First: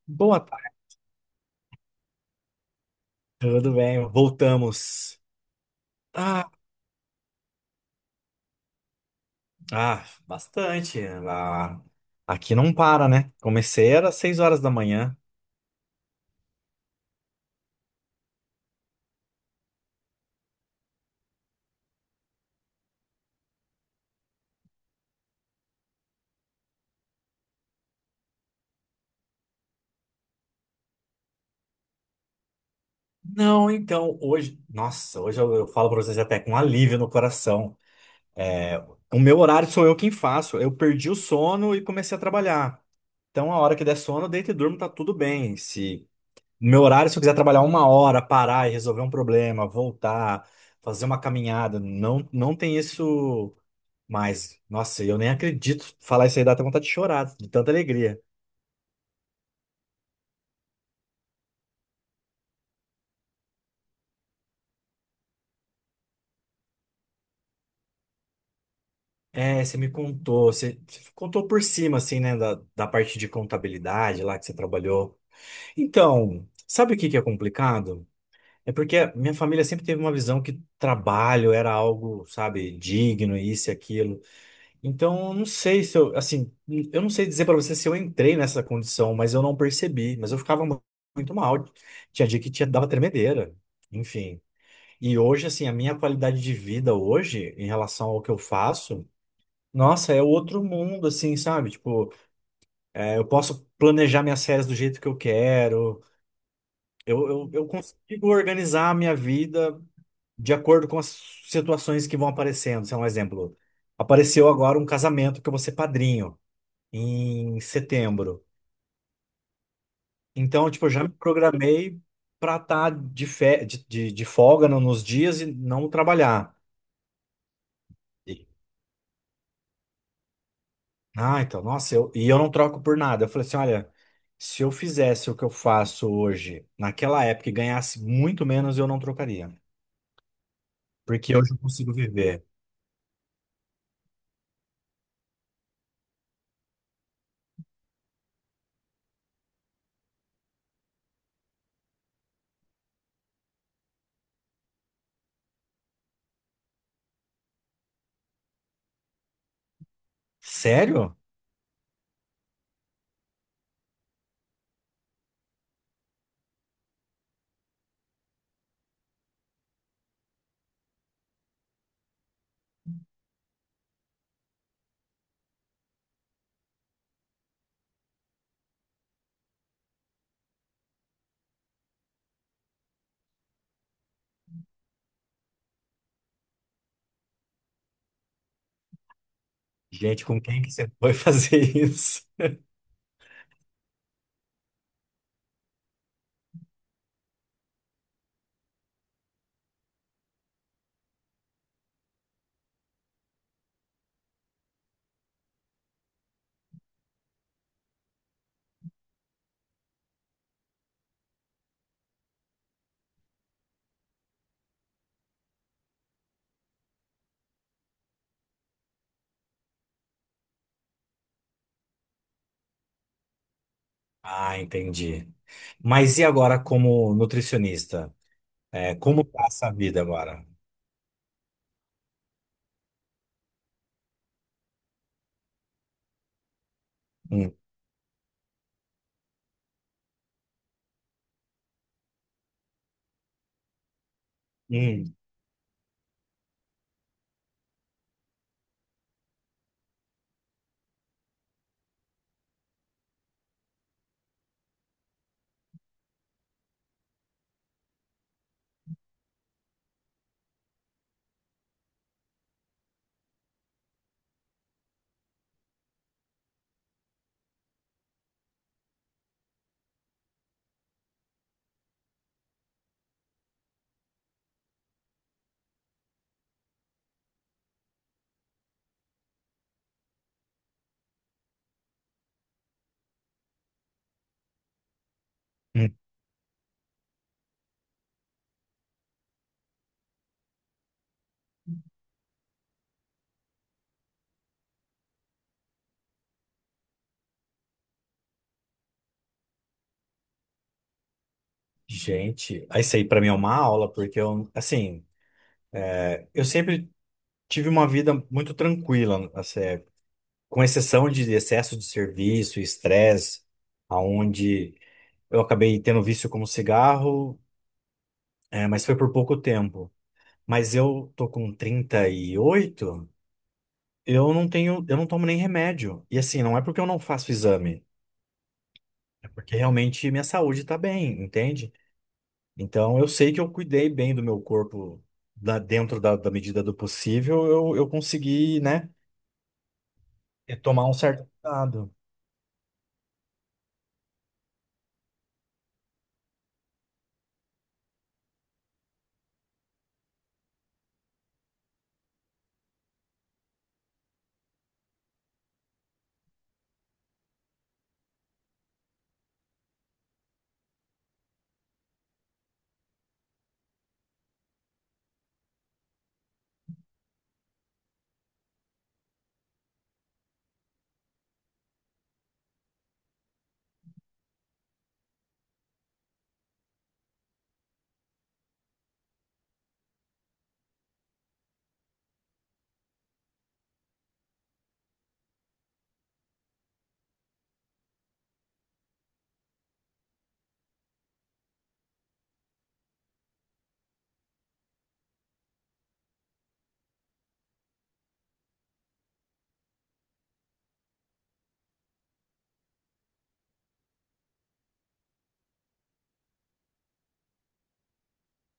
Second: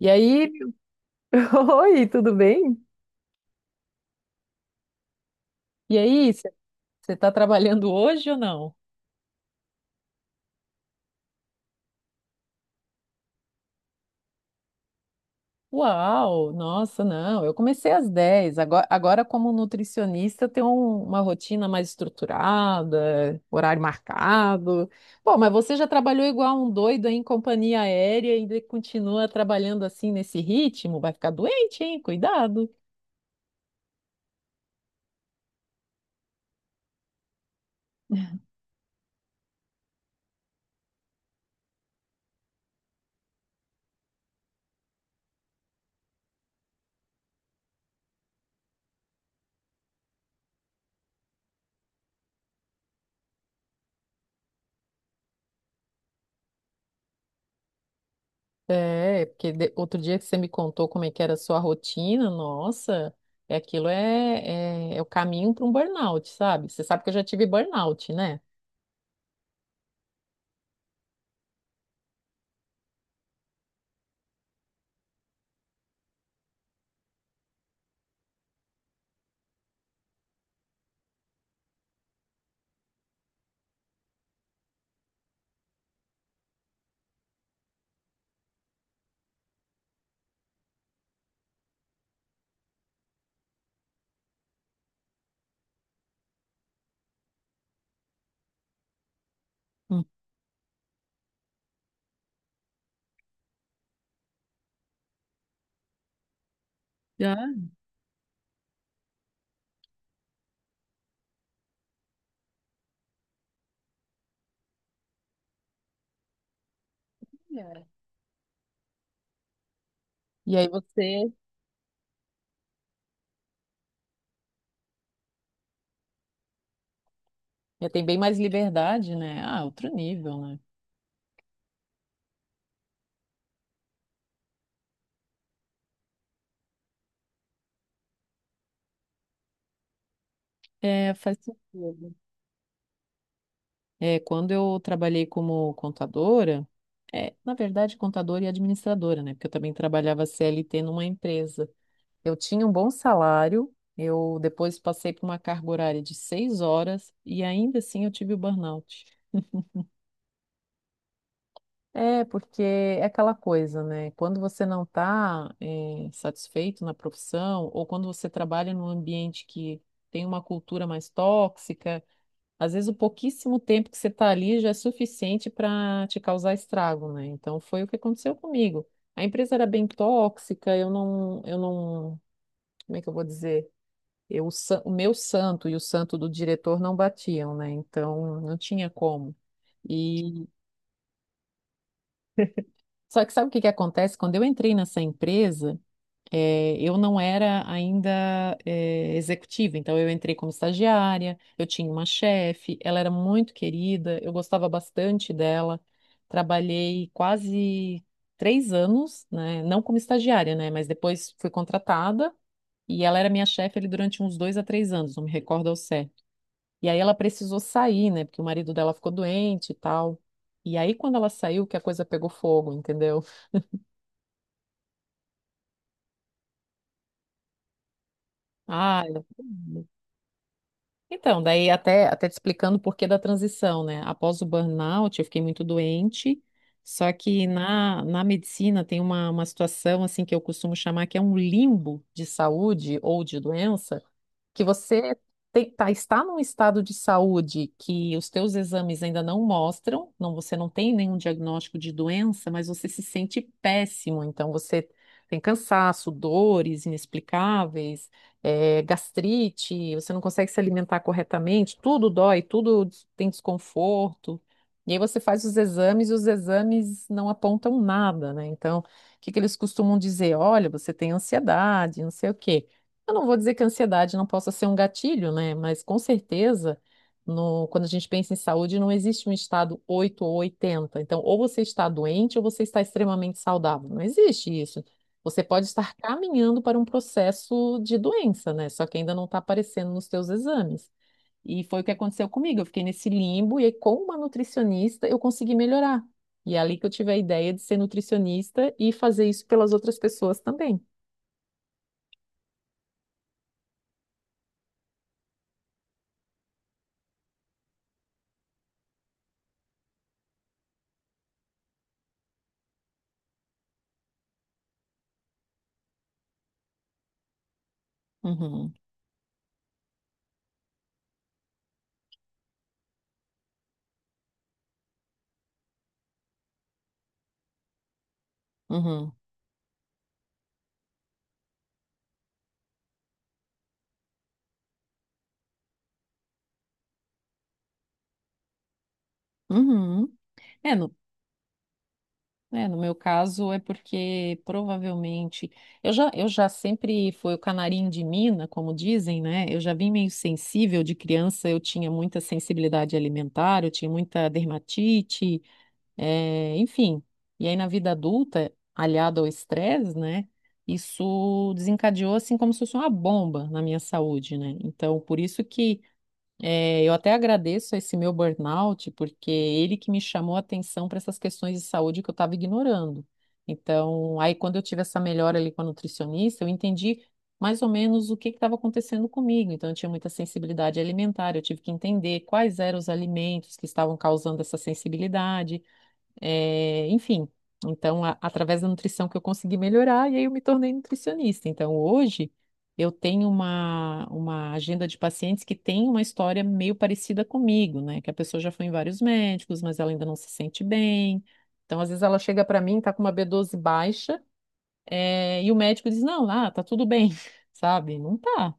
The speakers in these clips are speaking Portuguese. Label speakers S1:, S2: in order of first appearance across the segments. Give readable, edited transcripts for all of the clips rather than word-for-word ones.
S1: E
S2: Boa
S1: aí,
S2: tarde,
S1: oi, tudo bem?
S2: tudo bem? Voltamos.
S1: E aí,
S2: Ah,
S1: você está trabalhando hoje ou não?
S2: ah, bastante. Ah, aqui não para, né? Comecei era 6h da manhã.
S1: Uau, nossa, não, eu comecei às 10. Agora como nutricionista, eu tenho uma rotina mais estruturada, horário marcado. Pô, mas você já trabalhou igual um doido aí em companhia aérea e ainda continua trabalhando assim nesse ritmo? Vai ficar doente, hein? Cuidado.
S2: Não, então, hoje, nossa, hoje eu falo pra vocês até com alívio no coração. É, o meu horário sou eu quem faço. Eu perdi o sono e comecei a trabalhar. Então, a hora que der sono, eu deito e durmo, tá tudo bem. Se no meu horário, se eu quiser trabalhar uma hora, parar e resolver um problema, voltar, fazer uma caminhada, não, não tem isso. Mas, nossa, eu nem acredito. Falar isso aí dá até vontade de chorar, de tanta alegria.
S1: É, porque outro dia que você me contou como é que era a sua rotina, nossa, é aquilo é o caminho para um burnout, sabe? Você sabe que eu já tive burnout, né?
S2: É, você me contou, você contou por cima, assim, né, da parte de contabilidade lá que você trabalhou. Então, sabe o que que é complicado? É porque a minha família sempre teve uma visão que trabalho era algo, sabe, digno, isso e aquilo. Então, eu não sei se eu, assim, eu não sei dizer pra você se eu entrei nessa condição, mas eu não percebi. Mas eu ficava muito mal. Tinha dia que tinha, dava tremedeira. Enfim. E hoje, assim, a minha qualidade de vida hoje, em relação ao que eu faço,
S1: Hum.
S2: nossa, é outro mundo, assim, sabe? Tipo, é, eu posso planejar minhas férias do jeito que eu quero, eu,
S1: Já,
S2: eu, eu consigo organizar a minha vida de acordo com as situações que vão aparecendo. Sei lá, um exemplo, apareceu agora um casamento que eu vou ser padrinho, em
S1: é.
S2: setembro.
S1: E aí
S2: Então, tipo, eu já me
S1: você
S2: programei pra estar de, fe- de folga no- nos dias e não trabalhar.
S1: já tem bem mais liberdade, né? Ah, outro nível, né?
S2: Ah, então, nossa, e eu não troco por nada. Eu falei assim, olha, se eu fizesse o que eu faço hoje, naquela época, e ganhasse muito menos, eu não trocaria.
S1: É,
S2: Porque
S1: faz
S2: hoje eu consigo
S1: sentido.
S2: viver.
S1: É, quando eu trabalhei como contadora, é, na verdade, contadora e administradora, né? Porque eu também trabalhava CLT numa empresa. Eu tinha um bom salário, eu depois passei por uma carga horária de 6 horas e ainda assim eu tive o burnout.
S2: Sério?
S1: É, porque é aquela coisa, né? Quando você não está satisfeito na profissão, ou quando você trabalha num ambiente que tem uma cultura mais tóxica, às vezes o pouquíssimo tempo que você está ali já é suficiente para te causar estrago, né? Então foi o que aconteceu comigo. A empresa era bem tóxica, eu não, como é que eu vou dizer? Eu, o meu santo e o santo do diretor não batiam, né? Então não tinha como.
S2: Gente, com
S1: E
S2: quem que você foi fazer isso?
S1: só que sabe o que que acontece? Quando eu entrei nessa empresa, eu não era ainda executiva, então eu entrei como estagiária, eu tinha uma chefe, ela era muito querida, eu gostava bastante dela. Trabalhei quase 3 anos, né? Não como estagiária, né? Mas depois fui contratada e ela era minha chefe ali durante uns 2 a 3 anos, não me recordo ao certo. E aí ela precisou sair, né? Porque o marido dela ficou doente e tal. E aí, quando ela saiu, que a coisa pegou fogo, entendeu?
S2: Ah, entendi. Mas e agora como nutricionista? É,
S1: Ah,
S2: como tá essa vida agora?
S1: então, daí até, até te explicando o porquê da transição, né? Após o burnout, eu fiquei muito doente, só que
S2: Hum,
S1: na medicina tem uma situação, assim, que eu costumo chamar que é um limbo de saúde ou de doença, que
S2: hum,
S1: você tá, está num estado de saúde que os teus exames ainda não mostram, não, você não tem nenhum diagnóstico de doença, mas você se sente péssimo, então você tem cansaço, dores inexplicáveis, gastrite, você não consegue se alimentar corretamente, tudo dói, tem desconforto. E aí você faz os exames e os exames não apontam nada, né? Então, o que que eles costumam dizer? Olha, você tem ansiedade, não sei o quê. Eu não vou dizer que a ansiedade não possa ser um gatilho, né? Mas com certeza, quando a gente pensa em saúde, não existe um estado 8 ou 80. Então, ou você está doente ou você está extremamente saudável. Não existe isso. Você pode
S2: hum.
S1: estar caminhando para um processo de doença, né? Só que ainda não está aparecendo nos teus exames. E foi o que aconteceu comigo. Eu fiquei nesse limbo e aí, com uma nutricionista eu consegui melhorar. E é ali que eu tive a ideia de ser nutricionista e fazer isso pelas outras pessoas também.
S2: Gente, isso aí pra mim é uma aula, porque eu, assim, eu sempre tive uma vida muito tranquila, assim, é, com exceção de excesso de serviço, estresse, aonde eu acabei tendo vício como cigarro, é,
S1: Uhum,
S2: mas foi por pouco tempo. Mas eu tô com 38. Eu não tenho, eu não tomo nem remédio. E assim, não é porque eu não faço exame,
S1: uhum,
S2: é porque realmente minha saúde tá bem, entende? Então eu sei que eu cuidei bem do meu corpo dentro da medida do possível, eu consegui, né,
S1: uhum. É,
S2: tomar um
S1: no,
S2: certo cuidado.
S1: é, no meu caso é porque provavelmente eu já sempre fui o canarinho de mina, como dizem, né? Eu já vim meio sensível de criança, eu tinha muita sensibilidade alimentar, eu tinha muita dermatite, eh, enfim. E aí na vida adulta, aliado ao estresse, né? Isso desencadeou assim como se fosse uma bomba na minha saúde, né? Então, por isso que é, eu até agradeço a esse meu burnout, porque ele que me chamou a atenção para essas questões de saúde que eu estava ignorando. Então, aí quando eu tive essa melhora ali com a nutricionista, eu entendi mais ou menos o que estava acontecendo comigo. Então, eu tinha muita sensibilidade alimentar, eu tive que entender quais eram os alimentos que estavam causando essa sensibilidade. É, enfim, então, através da nutrição que eu consegui melhorar, e aí eu me tornei nutricionista. Então, hoje, eu tenho uma agenda de pacientes que tem uma história meio parecida comigo, né? Que a pessoa já foi em vários médicos, mas ela ainda não se sente bem. Então, às vezes, ela chega para mim, tá com uma B12 baixa, é, e o médico diz: Não, lá, tá tudo bem, sabe? Não tá.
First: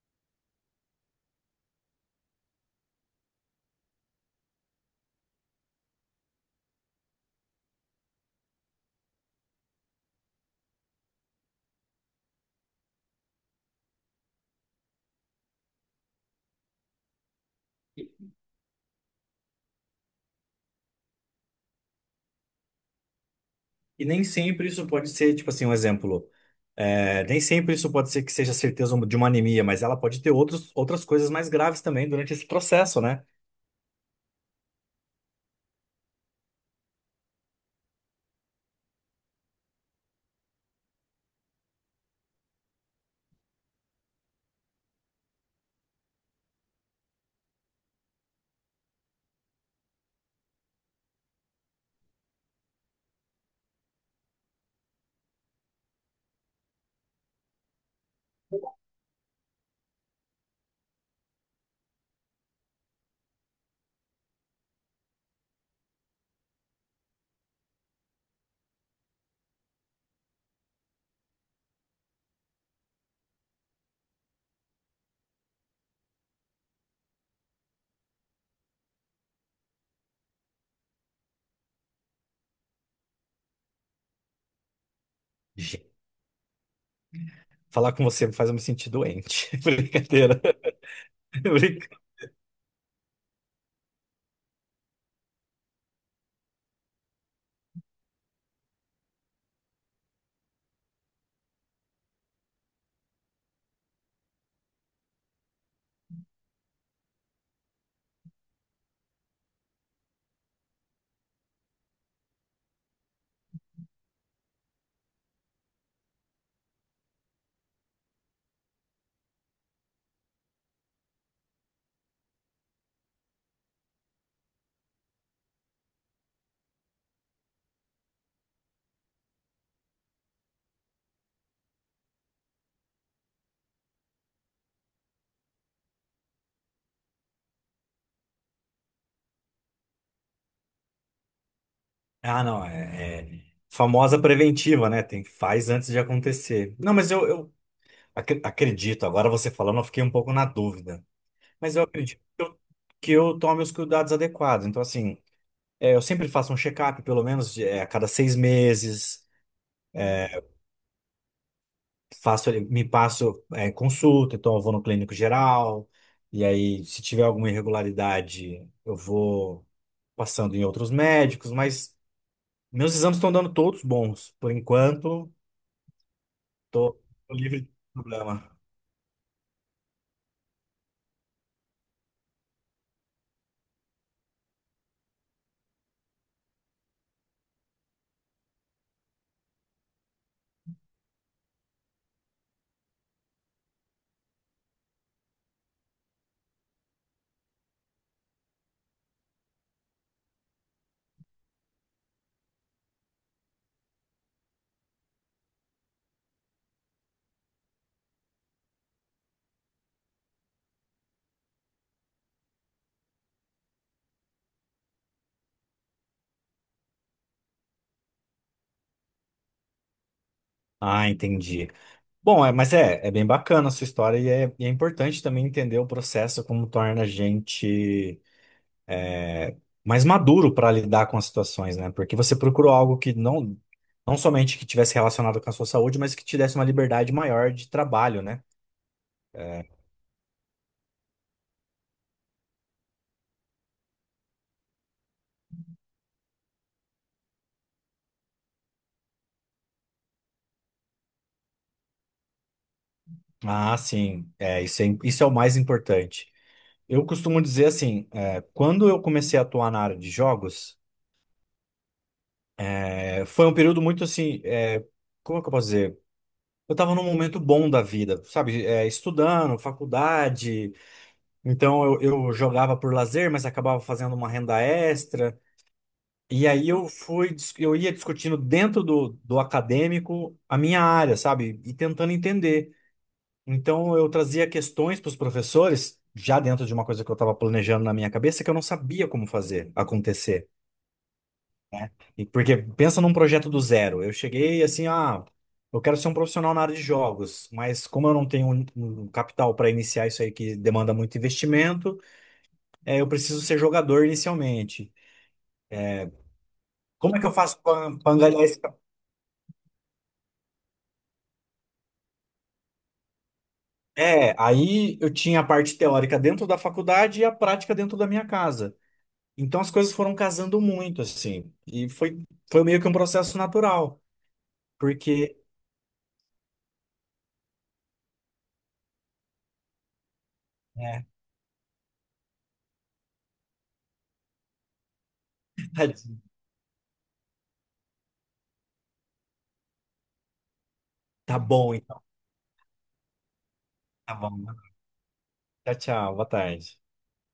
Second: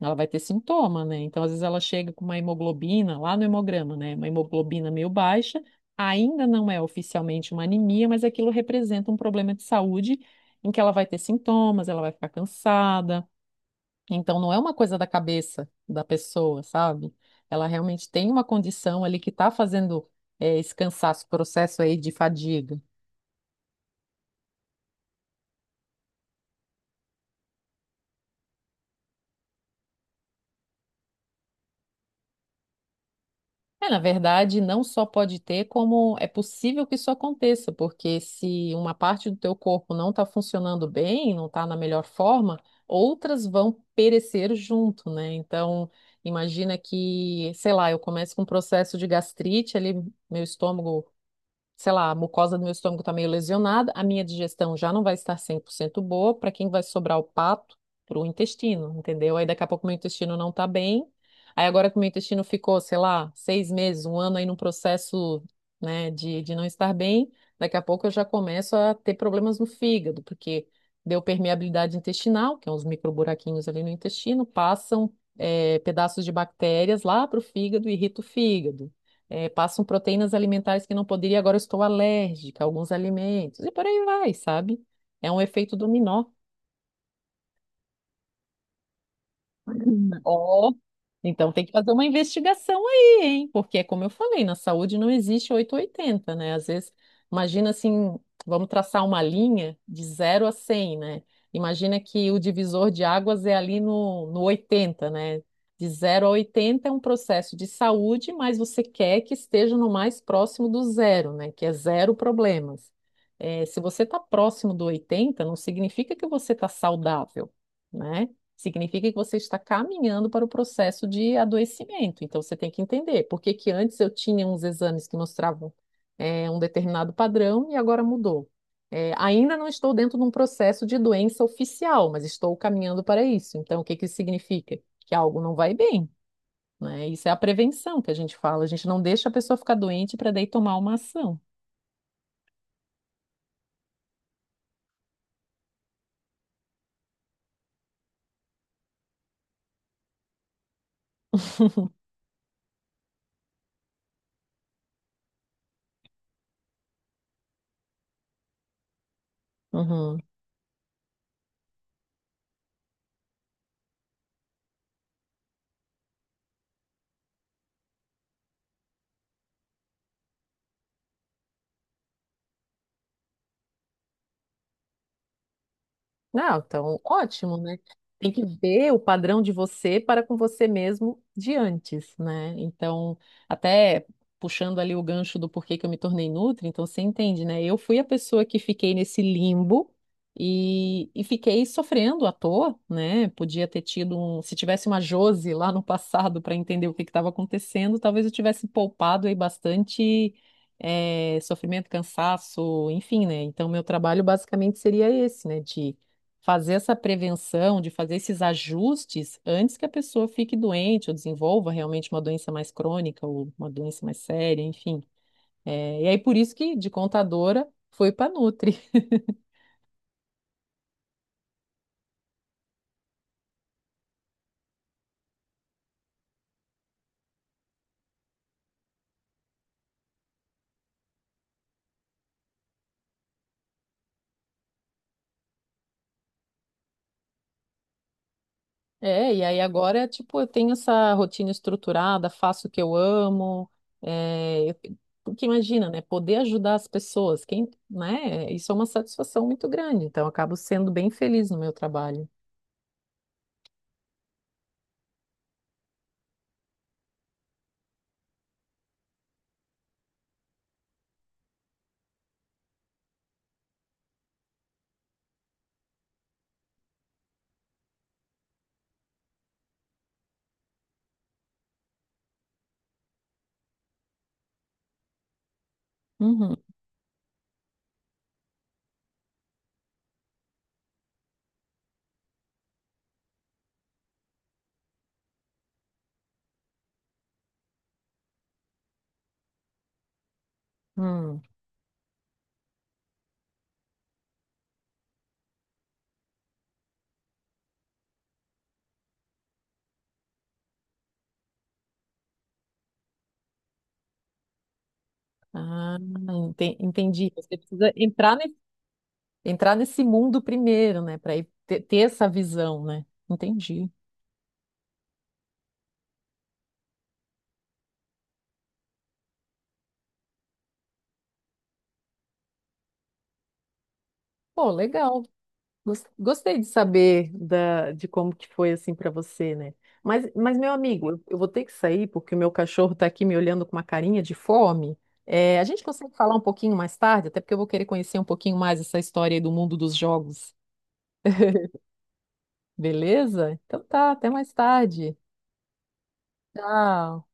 S1: Ela vai ter sintoma, né? Então, às vezes ela chega com uma hemoglobina lá no hemograma, né? Uma hemoglobina meio baixa, ainda não é oficialmente uma anemia, mas aquilo representa um problema de saúde em que ela vai ter sintomas, ela vai ficar cansada. Então, não é uma coisa da cabeça da pessoa, sabe? Ela realmente tem uma condição ali que está fazendo esse cansaço, processo aí de fadiga.
S2: E nem sempre isso pode ser, tipo assim, um exemplo. É, nem sempre isso pode ser que seja certeza um, de uma anemia, mas ela pode ter outros, outras coisas mais graves também durante esse processo, né?
S1: É, na verdade, não só pode ter, como é possível que isso aconteça, porque se uma parte do teu corpo não está funcionando bem, não está na melhor forma, outras vão perecer junto, né? Então, imagina que, sei lá, eu começo com um processo de gastrite, ali meu estômago, sei lá, a mucosa do meu estômago está meio lesionada, a minha digestão já não vai estar 100% boa, para quem vai sobrar o pato? Para o intestino, entendeu? Aí daqui a pouco meu intestino não está bem, aí agora que o meu intestino ficou, sei lá, 6 meses, um ano aí num processo, né, de não estar bem, daqui a pouco eu já começo a ter problemas no fígado, porque deu permeabilidade intestinal, que é uns microburaquinhos ali no intestino, passam pedaços de bactérias lá para o fígado e irrita o fígado, passam proteínas alimentares que não poderia, agora eu estou alérgica a alguns alimentos, e por aí vai, sabe? É um efeito
S2: Ge-
S1: dominó.
S2: Falar com você faz eu me sentir doente. Brincadeira.
S1: Ó, então tem que fazer
S2: Brinca-
S1: uma investigação aí, hein? Porque é como eu falei, na saúde não existe 8 ou 80, né? Às vezes, imagina assim, vamos traçar uma linha de 0 a 100, né? Imagina que o divisor de águas é ali no 80, né? De 0 a 80 é um processo de saúde, mas você quer que esteja no mais próximo do zero, né? Que é zero problemas. É, se você está próximo do 80, não significa que você está saudável, né? Significa que você está caminhando para o processo de adoecimento. Então, você tem que entender por que que antes eu tinha uns exames que mostravam um determinado padrão e agora mudou. Ainda não estou dentro de um processo de doença oficial, mas estou caminhando para isso. Então, o que que isso significa? Que algo não vai bem, né? Isso é a prevenção que a gente fala. A gente não deixa a pessoa ficar doente para daí tomar uma ação.
S2: Ah, não. É, famosa preventiva, né? Tem, faz antes de acontecer. Não, mas eu acredito. Agora você falando, eu fiquei um pouco na dúvida. Mas eu acredito que que eu tome os cuidados adequados. Então, assim, é, eu sempre faço um check-up, pelo menos a cada 6 meses.
S1: Uhum.
S2: Faço, me passo consulta, então eu vou no clínico geral, e aí se tiver alguma irregularidade, eu vou passando em outros médicos, mas meus exames estão dando todos bons. Por enquanto,
S1: Não, então,
S2: tô, tô
S1: ótimo,
S2: livre de
S1: né? Tem que
S2: problema.
S1: ver o padrão de você para com você mesmo de antes, né? Então, até puxando ali o gancho do porquê que eu me tornei nutri, então você entende, né? Eu fui a pessoa que fiquei nesse limbo e fiquei sofrendo à toa, né? Podia ter tido um, se tivesse uma Jose lá no passado para entender o que estava acontecendo, talvez eu tivesse poupado aí bastante sofrimento, cansaço, enfim, né? Então, meu trabalho basicamente seria esse, né? De fazer essa prevenção, de fazer esses ajustes antes que a pessoa fique doente ou desenvolva realmente uma doença mais crônica ou uma doença mais séria, enfim. É, e aí por isso que de contadora foi para Nutri.
S2: Ah, entendi. Bom, é, mas é bem bacana a sua história e é importante também entender o processo, como torna a gente mais maduro para lidar com as situações, né? Porque você procurou algo que não, não somente que tivesse relacionado com a sua saúde, mas que te desse uma liberdade maior de trabalho, né?
S1: É, e aí agora, tipo, eu tenho essa rotina estruturada, faço o que eu amo, é, porque imagina, né, poder ajudar as pessoas, quem, né, isso é uma satisfação muito grande, então eu acabo sendo bem feliz no meu trabalho.
S2: Ah, sim, é, isso é o mais importante. Eu costumo dizer assim, é, quando eu comecei a atuar na área de jogos, é, foi um período muito assim, é, como é que eu posso dizer? Eu estava num momento bom da vida, sabe? É, estudando, faculdade, então eu jogava por lazer, mas acabava fazendo uma renda extra. E
S1: Uhum.
S2: aí eu ia discutindo dentro do acadêmico a minha área, sabe? E tentando entender. Então eu trazia questões para os professores, já dentro de uma coisa que eu estava planejando na minha cabeça, que eu não sabia como fazer acontecer,
S1: Hum.
S2: né? E porque pensa num projeto do zero. Eu cheguei assim, ah, eu quero ser um profissional na área de jogos, mas como eu não tenho um capital para iniciar isso aí que demanda muito investimento, eu preciso ser jogador inicialmente.
S1: Ah,
S2: Como é que eu
S1: entendi. Você
S2: faço
S1: precisa
S2: para
S1: entrar,
S2: angariar esse.
S1: entrar nesse mundo primeiro, né? Para ter essa visão, né? Entendi.
S2: É, aí eu tinha a parte teórica dentro da faculdade e a prática dentro da minha casa. Então as coisas foram casando muito, assim. E foi, foi meio que um processo natural.
S1: Pô, legal.
S2: Porque.
S1: Gostei de saber de como que foi assim para você, né? Mas, meu
S2: É,
S1: amigo, eu vou ter que sair porque o meu cachorro tá aqui me olhando com uma carinha de fome. É, a gente consegue falar um pouquinho mais tarde, até porque eu vou querer conhecer um pouquinho mais essa história aí do mundo dos jogos.
S2: tá bom, então
S1: Beleza? Então tá,
S2: tá
S1: até
S2: bom.
S1: mais tarde.
S2: Tchau, tchau. Boa tarde.
S1: Tchau.